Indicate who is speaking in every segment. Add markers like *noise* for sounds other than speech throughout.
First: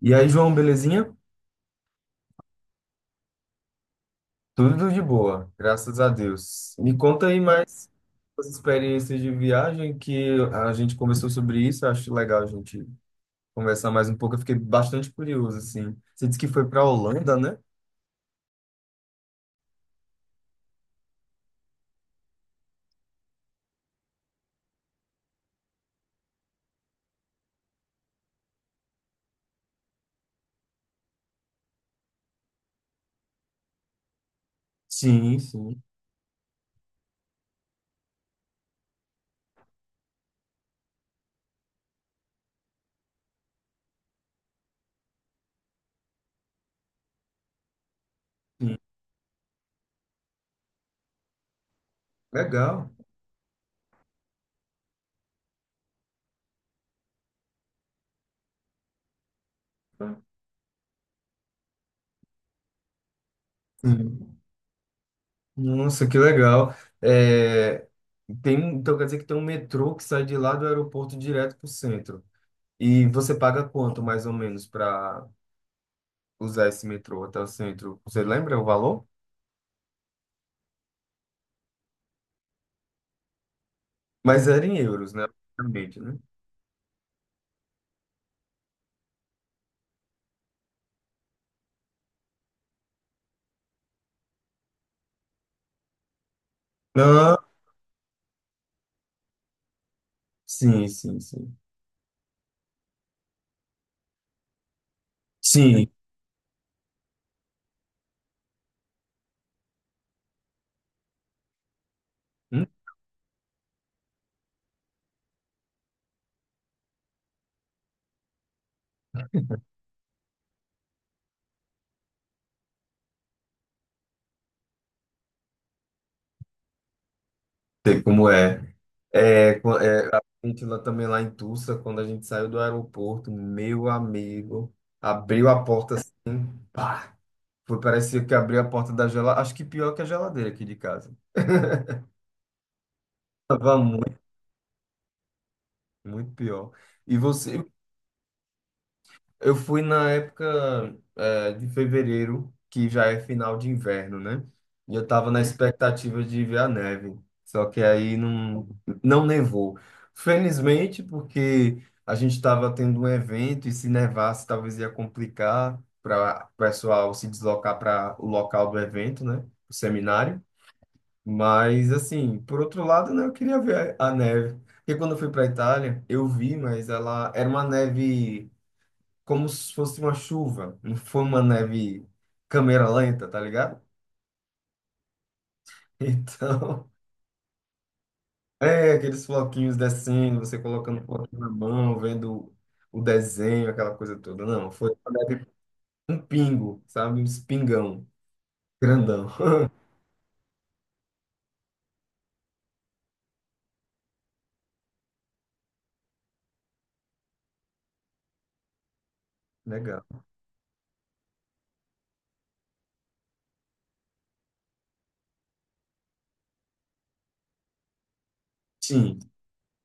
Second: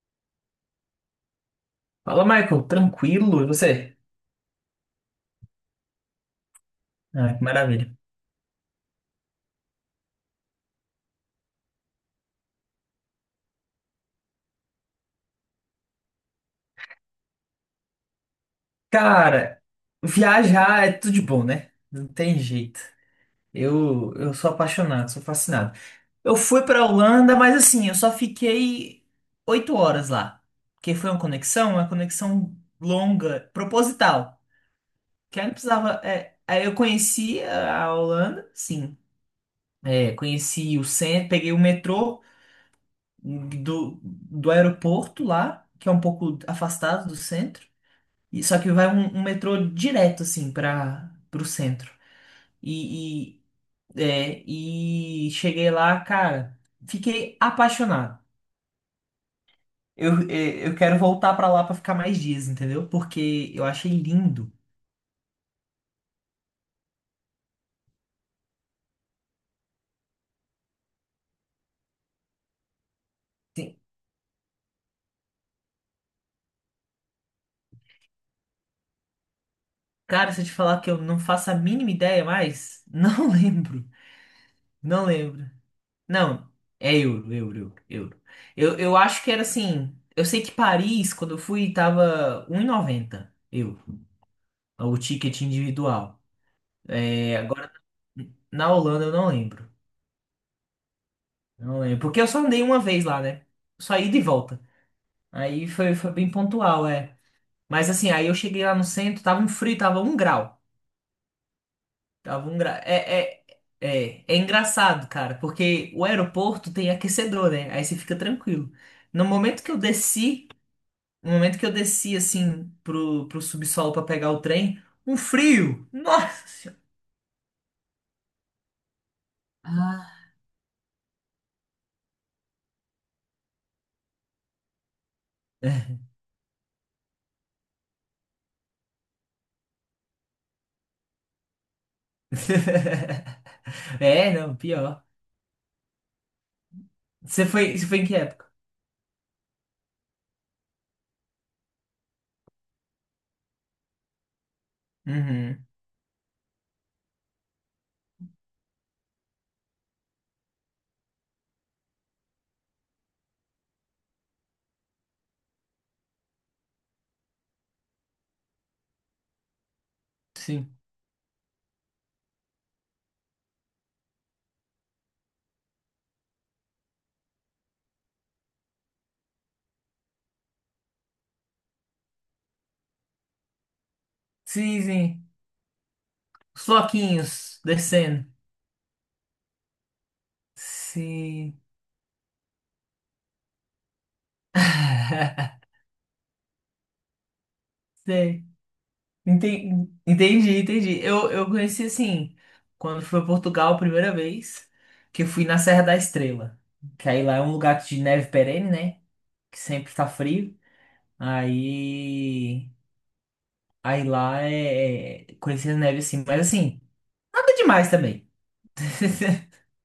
Speaker 1: E aí, João, belezinha?
Speaker 2: Fala, Michael, tranquilo? E você?
Speaker 1: Tudo de boa, graças a Deus. Me conta
Speaker 2: Ah,
Speaker 1: aí
Speaker 2: que
Speaker 1: mais
Speaker 2: maravilha.
Speaker 1: as experiências de viagem que a gente conversou sobre isso, acho legal a gente conversar mais um pouco. Eu fiquei bastante curioso, assim. Você disse que foi para a Holanda, né?
Speaker 2: Cara, viajar é tudo de bom, né? Não tem jeito. Eu sou apaixonado, sou fascinado. Eu fui pra Holanda, mas assim, eu só fiquei 8 horas lá. Porque foi uma conexão longa, proposital.
Speaker 1: Sim,
Speaker 2: Que aí não
Speaker 1: sim,
Speaker 2: precisava. Aí eu conheci a Holanda, sim. É, conheci o centro, peguei o metrô do aeroporto lá, que é um pouco afastado do centro. Só que
Speaker 1: sim.
Speaker 2: vai um metrô direto, assim, para o centro.
Speaker 1: Legal.
Speaker 2: E, e, e cheguei lá, cara, fiquei apaixonado. Eu quero voltar pra lá pra ficar mais dias, entendeu? Porque eu achei
Speaker 1: Sim.
Speaker 2: lindo.
Speaker 1: Nossa, que legal. É, tem, então quer dizer que tem um metrô que sai de lá do aeroporto direto para o centro. E você paga
Speaker 2: Tem-
Speaker 1: quanto mais ou menos para usar esse metrô até o centro? Você lembra o valor?
Speaker 2: Cara, se eu te falar que eu não faço a mínima ideia mais, não *laughs* lembro.
Speaker 1: Mas era em
Speaker 2: Não
Speaker 1: euros, né?
Speaker 2: lembro.
Speaker 1: Obviamente, né?
Speaker 2: Não, é euro, euro, euro. Euro. Eu acho que era assim. Eu sei que Paris, quando eu fui, tava 1,90 euro, o ticket individual.
Speaker 1: Não,
Speaker 2: É, agora, na Holanda eu não lembro.
Speaker 1: sim, sim, sim.
Speaker 2: Não lembro. Porque eu só andei uma vez lá, né? Só ida e volta. Aí
Speaker 1: Sim,
Speaker 2: foi bem pontual, é. Mas assim, aí eu cheguei lá no centro, tava um frio, tava 1 grau. Tava um
Speaker 1: não
Speaker 2: grau. É engraçado, cara, porque o aeroporto tem aquecedor, né? Aí você fica tranquilo. No momento que eu desci, no momento que eu desci, assim, pro subsolo pra pegar o trem, um frio! Nossa! Senhora!
Speaker 1: sei como é. É, é, a
Speaker 2: Ah,
Speaker 1: gente lá também lá em Tulsa, quando a gente saiu do aeroporto, meu amigo, abriu a porta, assim, pá, foi, parecia que abriu a porta da geladeira, acho que pior que a geladeira aqui de casa. *laughs*
Speaker 2: *laughs*
Speaker 1: Tava muito,
Speaker 2: é, não, pior.
Speaker 1: muito pior. E
Speaker 2: Você
Speaker 1: você,
Speaker 2: foi, você foi em que época?
Speaker 1: eu fui na época, de fevereiro, que já é final de inverno, né? E eu tava na Uhum
Speaker 2: Uhum.
Speaker 1: expectativa de ver a neve, só que aí não, não nevou. Felizmente, porque a gente estava tendo um evento e se nevasse talvez ia complicar para o pessoal se deslocar para o local do evento, né? O seminário.
Speaker 2: Sim.
Speaker 1: Mas, assim, por outro lado, né, eu queria ver a neve. Porque quando eu fui para a Itália, eu vi, mas ela era uma neve como se fosse uma chuva, não foi uma neve câmera lenta, tá ligado?
Speaker 2: Sim, sim. Os
Speaker 1: Então,
Speaker 2: floquinhos descendo.
Speaker 1: *laughs* é aqueles floquinhos descendo, você colocando o floquinho na
Speaker 2: Sim.
Speaker 1: mão, vendo o desenho, aquela coisa toda. Não, foi uma neve,
Speaker 2: *laughs*
Speaker 1: um pingo, sabe? Um espingão,
Speaker 2: Sei.
Speaker 1: grandão. *laughs*
Speaker 2: Entendi, entendi. Eu conheci assim, quando fui a Portugal a primeira vez, que eu fui na Serra da Estrela. Que aí lá é um lugar de neve perene, né? Que sempre
Speaker 1: Legal.
Speaker 2: tá frio. Aí. Aí lá é. Conheci a neve assim, mas assim, nada demais também.
Speaker 1: Sim,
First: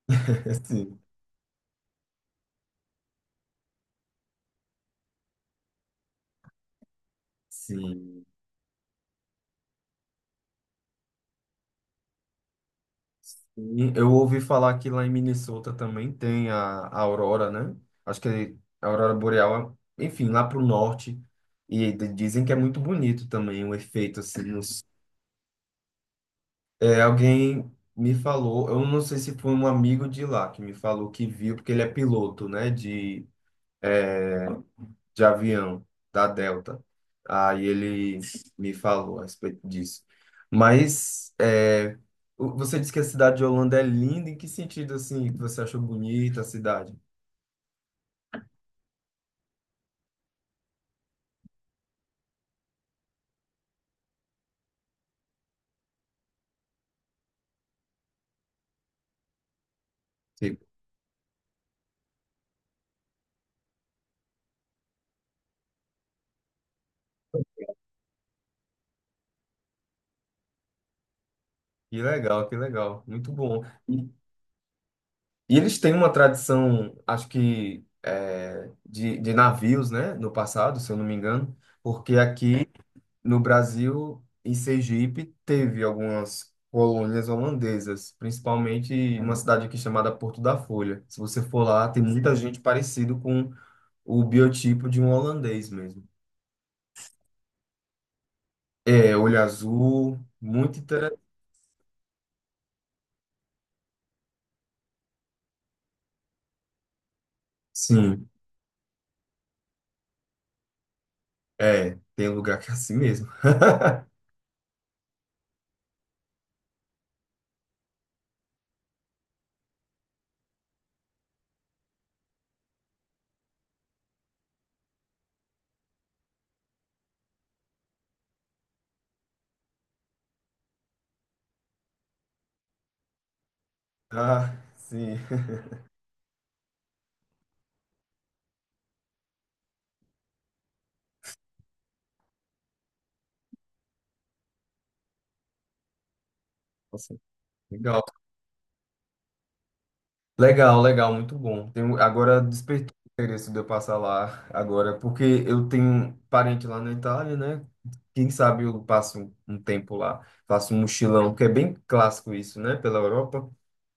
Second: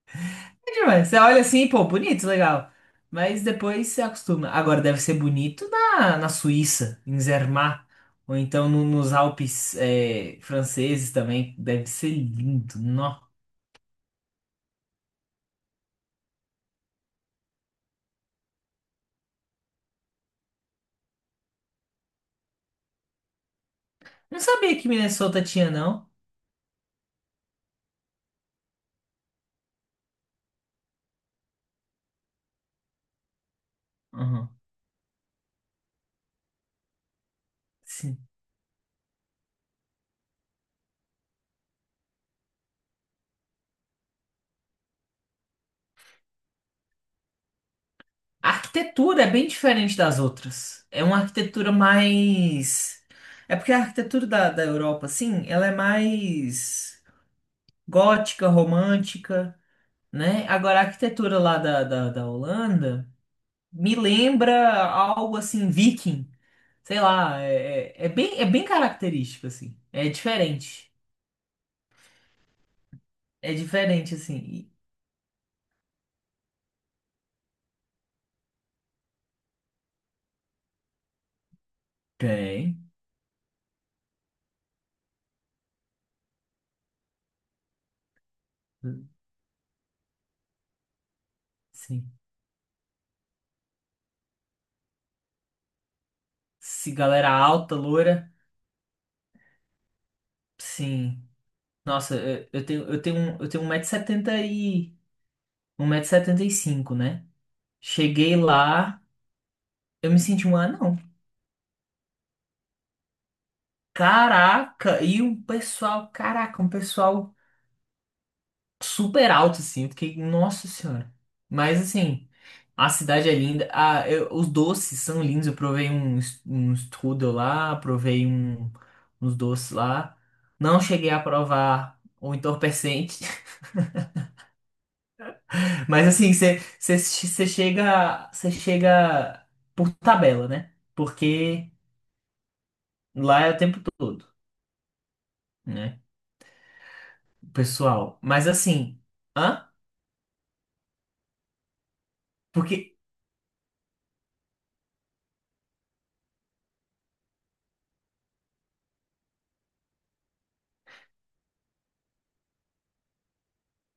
Speaker 1: *laughs* sim,
Speaker 2: Demais. Você olha assim, pô, bonito, legal. Mas depois você acostuma. Agora deve ser bonito na Suíça, em Zermatt,
Speaker 1: sim.
Speaker 2: ou então nos Alpes é, franceses também. Deve ser lindo. Nó.
Speaker 1: Sim, eu ouvi falar que lá em Minnesota também tem a aurora, né? Acho que a aurora boreal, enfim, lá pro norte. E dizem que é muito bonito também o efeito
Speaker 2: Não
Speaker 1: assim.
Speaker 2: sabia
Speaker 1: Nos-
Speaker 2: que Minnesota tinha, não.
Speaker 1: é, alguém me falou, eu não sei se foi um amigo de lá que me falou que viu, porque ele é piloto, né? De
Speaker 2: Uhum.
Speaker 1: de avião da Delta. Aí
Speaker 2: Sim.
Speaker 1: ele me falou a respeito disso. Mas é, você disse que a cidade de Holanda é linda. Em que sentido assim que você achou bonita a cidade?
Speaker 2: A arquitetura é bem diferente das outras. É uma arquitetura mais. É porque a arquitetura da Europa, assim, ela é mais gótica, romântica, né?
Speaker 1: Tipo,
Speaker 2: Agora, a arquitetura lá da Holanda. Me lembra algo assim, viking. Sei lá, é bem característico, assim. É diferente.
Speaker 1: que legal, muito
Speaker 2: É
Speaker 1: bom. E,
Speaker 2: diferente, assim.
Speaker 1: e eles têm uma tradição, acho que é, de navios, né? No passado, se eu não me engano, porque aqui
Speaker 2: Tem.
Speaker 1: no Brasil, em Sergipe, teve algumas colônias holandesas, principalmente uma cidade aqui chamada Porto da Folha. Se você for lá, tem
Speaker 2: Sim.
Speaker 1: muita gente parecido com o biotipo de um holandês mesmo.
Speaker 2: Se galera alta, loira.
Speaker 1: É, olho azul, muito interessante.
Speaker 2: Sim. Nossa, eu tenho 1,70 m e 1,75 m, né?
Speaker 1: Sim,
Speaker 2: Cheguei lá, eu me senti um anão.
Speaker 1: é, tem lugar que é assim mesmo. *laughs*
Speaker 2: Caraca, e um pessoal, caraca, um pessoal super alto, assim. Eu fiquei, nossa senhora. Mas, assim, a cidade é linda. Ah, os doces são lindos. Eu provei um, um strudel lá, provei um, uns doces lá. Não cheguei a provar o entorpecente.
Speaker 1: Ah, sim.
Speaker 2: *laughs* Mas, assim, você chega por tabela, né? Porque lá é o tempo todo, né?
Speaker 1: Nossa,
Speaker 2: O
Speaker 1: legal.
Speaker 2: pessoal. Mas, assim, hã?
Speaker 1: Legal, legal, muito bom. Tenho, agora despertou
Speaker 2: Porque.
Speaker 1: o interesse de eu passar lá agora, porque eu tenho parente lá na Itália, né? Quem sabe eu passo um tempo lá, faço um mochilão, que é bem clássico isso, né? Pela Europa,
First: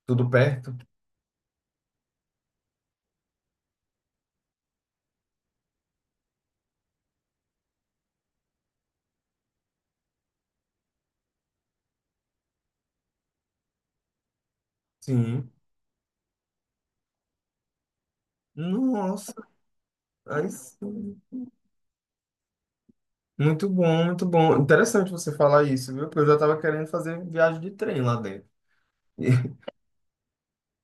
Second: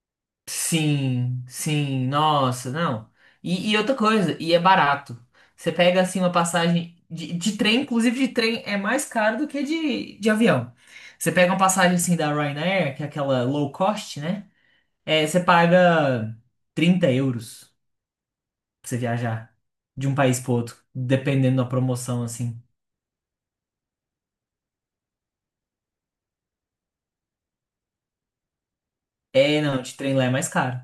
Speaker 1: tudo perto.
Speaker 2: Sim, sim, nossa, não. E outra coisa, e é barato. Você pega assim uma passagem de trem, inclusive de trem é mais caro do que de avião. Você pega uma passagem assim da Ryanair, que é aquela low cost, né? É, você
Speaker 1: Sim.
Speaker 2: paga 30 euros pra você
Speaker 1: Nossa,
Speaker 2: viajar de um país
Speaker 1: aí
Speaker 2: pro outro,
Speaker 1: sim.
Speaker 2: dependendo da promoção, assim.
Speaker 1: Muito bom, muito bom. Interessante você falar isso, viu? Porque eu já tava querendo fazer viagem de trem lá dentro.
Speaker 2: É,
Speaker 1: *laughs*
Speaker 2: não, de trem lá é mais caro.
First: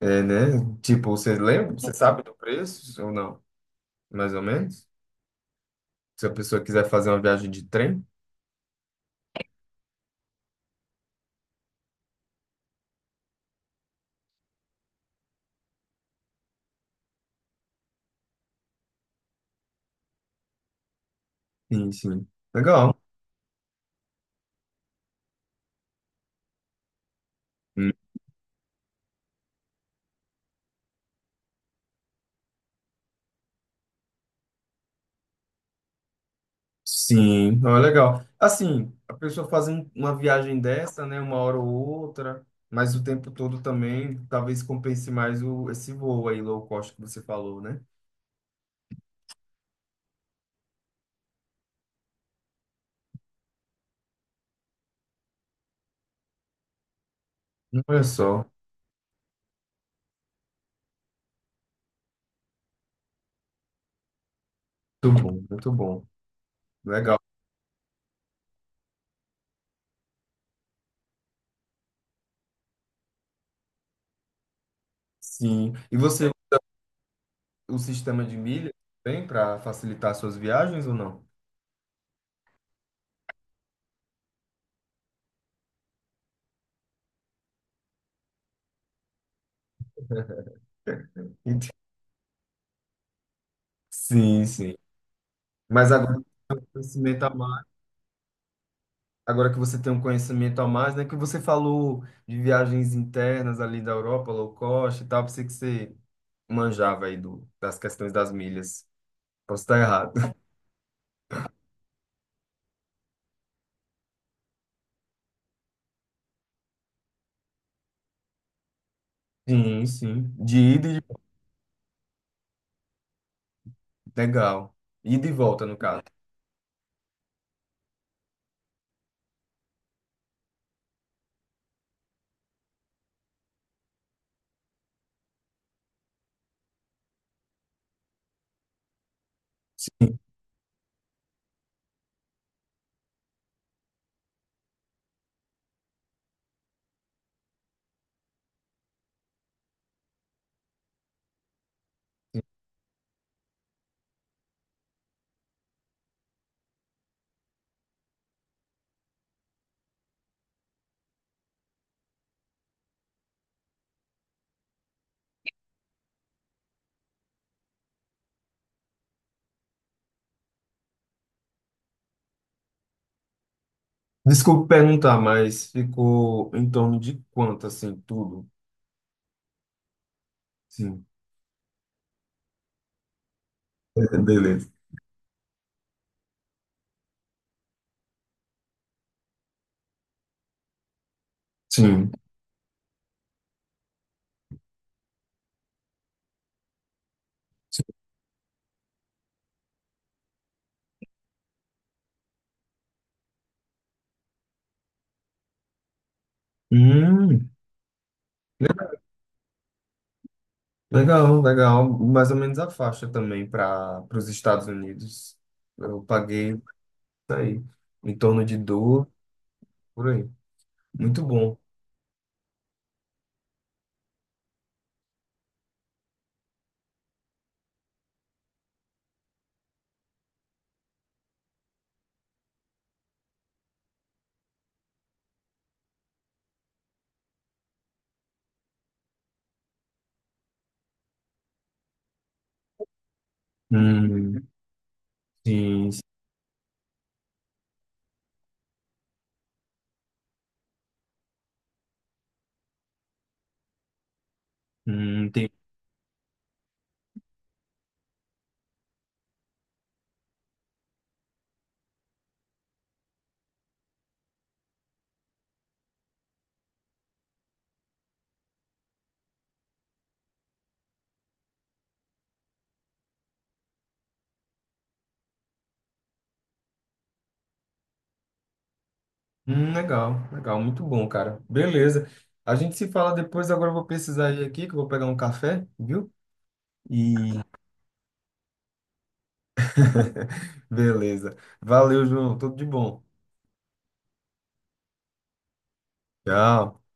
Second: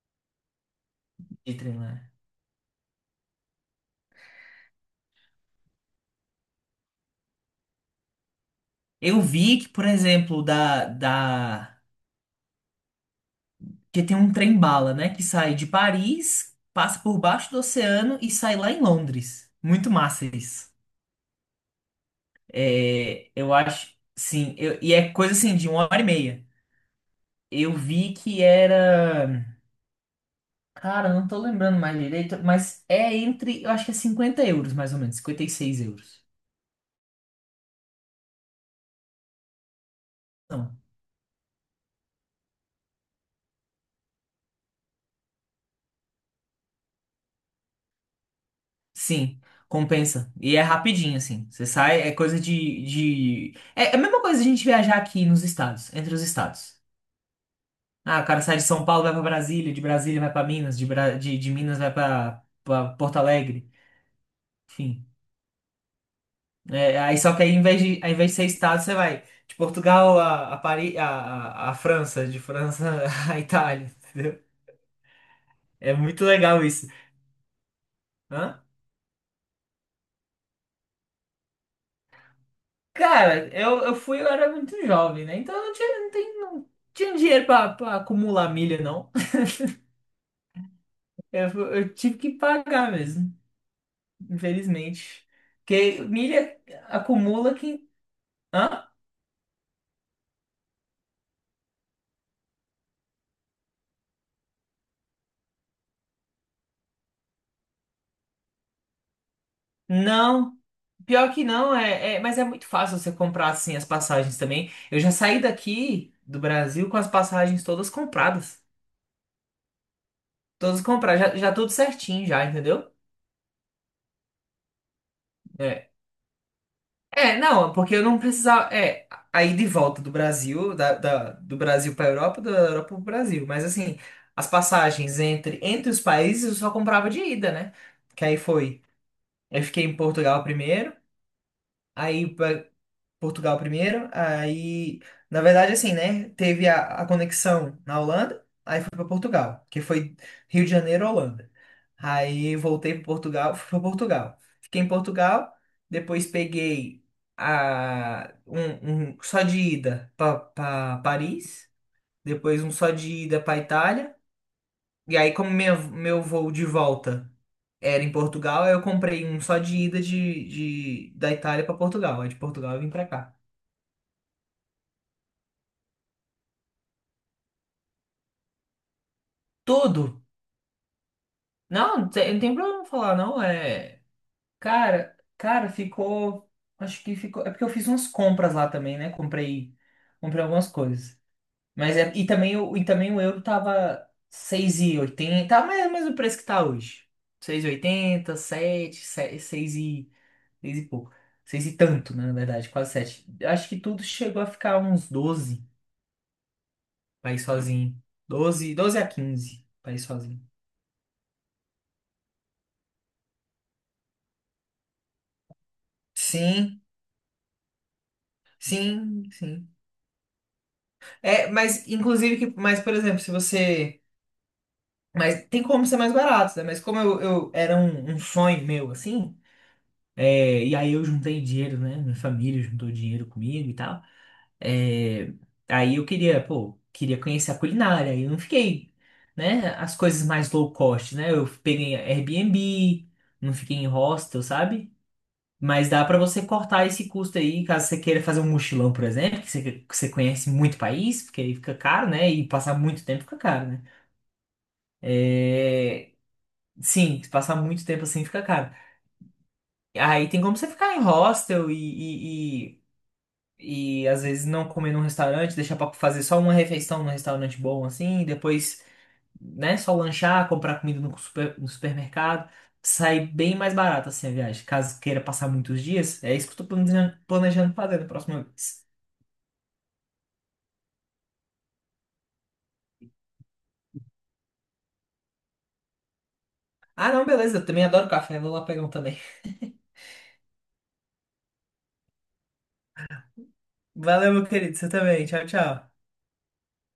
Speaker 1: É, né? Tipo, você
Speaker 2: De
Speaker 1: lembra?
Speaker 2: trem lá.
Speaker 1: Você
Speaker 2: É.
Speaker 1: sabe do preço ou não? Mais ou menos? Se a pessoa quiser fazer uma viagem de trem.
Speaker 2: Eu vi que, por exemplo, da que tem um trem-bala, né? Que sai de Paris, passa por baixo do oceano e sai lá em Londres. Muito massa isso.
Speaker 1: Sim, sim. Legal.
Speaker 2: É, eu acho, sim. E é coisa assim, de uma hora e meia. Eu
Speaker 1: Hum.
Speaker 2: vi que era. Cara, eu não tô lembrando mais direito, mas é entre. Eu acho que é 50 euros, mais ou menos. 56 euros.
Speaker 1: Sim, não é legal. Assim, a pessoa faz uma viagem
Speaker 2: Não.
Speaker 1: dessa, né, uma hora ou outra, mas o tempo todo também, talvez compense mais o, esse voo aí low cost que você falou, né?
Speaker 2: Sim, compensa. E é rapidinho, assim. Você sai, é coisa. De, de... É é a mesma coisa a gente viajar aqui nos estados, entre os estados.
Speaker 1: Olha
Speaker 2: Ah, o cara
Speaker 1: só,
Speaker 2: sai de São Paulo, vai pra Brasília, de Brasília vai pra Minas, de Minas vai pra Porto Alegre, enfim.
Speaker 1: muito bom, muito bom.
Speaker 2: É, aí
Speaker 1: Legal.
Speaker 2: só que aí, em vez de, ao invés de ser estado, você vai de Portugal a Paris, a França, de França *laughs* a Itália, entendeu?
Speaker 1: Sim.
Speaker 2: É
Speaker 1: E
Speaker 2: muito
Speaker 1: você,
Speaker 2: legal isso.
Speaker 1: o sistema de
Speaker 2: Hã?
Speaker 1: milhas tem para facilitar suas viagens ou não?
Speaker 2: Cara, eu era muito jovem, né? Então eu não tinha dinheiro pra acumular milha, não. *laughs*
Speaker 1: *laughs*
Speaker 2: Eu, fu-
Speaker 1: Ent-
Speaker 2: eu tive que pagar mesmo,
Speaker 1: sim, sim.
Speaker 2: infelizmente.
Speaker 1: Mas
Speaker 2: Porque
Speaker 1: agora
Speaker 2: milha
Speaker 1: o conhecimento a
Speaker 2: acumula que. Hã?
Speaker 1: agora que você tem um conhecimento a mais, né? Que você falou de viagens internas ali da Europa, low cost e tal, pensei que você manjava aí do, das questões das milhas. Posso estar errado.
Speaker 2: Não, pior que não, mas é muito fácil você comprar assim as passagens também. Eu já saí daqui do Brasil com as passagens todas compradas.
Speaker 1: *laughs* Sim, sim. De
Speaker 2: Todas
Speaker 1: ida e
Speaker 2: compradas,
Speaker 1: de...
Speaker 2: já tudo certinho já, entendeu?
Speaker 1: Legal. Ida e volta, no
Speaker 2: É.
Speaker 1: caso.
Speaker 2: É, não, porque eu não precisava. É, aí de volta do Brasil, do Brasil para Europa, da Europa para o Brasil. Mas assim, as passagens entre os países eu só comprava de ida, né? Que aí foi. Eu fiquei em
Speaker 1: Sim.
Speaker 2: Portugal primeiro, aí aí, na verdade, assim, né? Teve a conexão na Holanda, aí fui para Portugal, que foi Rio de Janeiro, Holanda. Aí voltei para Portugal, fui para Portugal. Fiquei em Portugal, depois peguei um só de ida para Paris, depois um só de ida para Itália, e aí, como meu voo de volta era em Portugal, aí eu comprei um só de ida da Itália para Portugal, aí de Portugal eu vim para cá.
Speaker 1: Desculpe perguntar, mas ficou em torno de quanto, assim, tudo?
Speaker 2: Tudo.
Speaker 1: Sim.
Speaker 2: Não, não tem problema falar, não. É.
Speaker 1: É, beleza.
Speaker 2: Cara, cara, ficou. Acho que ficou. É porque eu fiz umas compras lá também, né? Comprei, comprei algumas coisas. Mas
Speaker 1: Sim.
Speaker 2: é. E também, e também o euro tava 6,80. Tá mais ou menos o preço que tá hoje. Seis e oitenta sete seis e, 6 e pouco. Seis e tanto, né, na verdade, quase sete. Acho que tudo chegou a ficar uns 12 pra ir
Speaker 1: Hum,
Speaker 2: sozinho. Doze a 15 pra ir sozinho.
Speaker 1: legal, legal. Mais ou menos a faixa também para os Estados Unidos. Eu paguei
Speaker 2: Sim,
Speaker 1: tá aí. Em torno de dor,
Speaker 2: sim, sim.
Speaker 1: por aí. Muito
Speaker 2: É,
Speaker 1: bom.
Speaker 2: mas inclusive que, mas por exemplo, se você, mas tem como ser mais barato, né? Mas como eu era um sonho meu assim, é, e aí eu juntei dinheiro, né? Minha família juntou dinheiro comigo e tal. É, aí eu queria, pô, queria conhecer a culinária. E eu não fiquei, né? As coisas mais low cost, né? Eu peguei Airbnb, não fiquei em hostel,
Speaker 1: Hum,
Speaker 2: sabe? Mas
Speaker 1: sim. Sim.
Speaker 2: dá para você cortar esse custo aí, caso você queira fazer um mochilão, por exemplo, que você conhece muito país, porque aí fica caro, né? E passar muito tempo fica caro, né?
Speaker 1: Tem...
Speaker 2: É, sim, se passar muito tempo assim fica caro. Aí tem como você ficar em hostel e, às vezes não comer num restaurante, deixar para fazer só uma refeição num restaurante bom assim, e depois, né, só lanchar, comprar comida no supermercado. Sai bem mais barato assim a viagem. Caso queira passar muitos dias, é isso que eu tô planejando, fazer na próxima vez.
Speaker 1: Hum, legal, legal, muito bom, cara. Beleza. A gente se fala depois, agora eu vou precisar ir aqui, que eu vou pegar um café, viu?
Speaker 2: Ah,
Speaker 1: E
Speaker 2: não, beleza. Eu também adoro café. Vou lá pegar um também.
Speaker 1: *laughs* beleza. Valeu, João. Tudo de bom.
Speaker 2: Valeu, meu querido. Você também. Tchau, tchau.
Speaker 1: Tchau.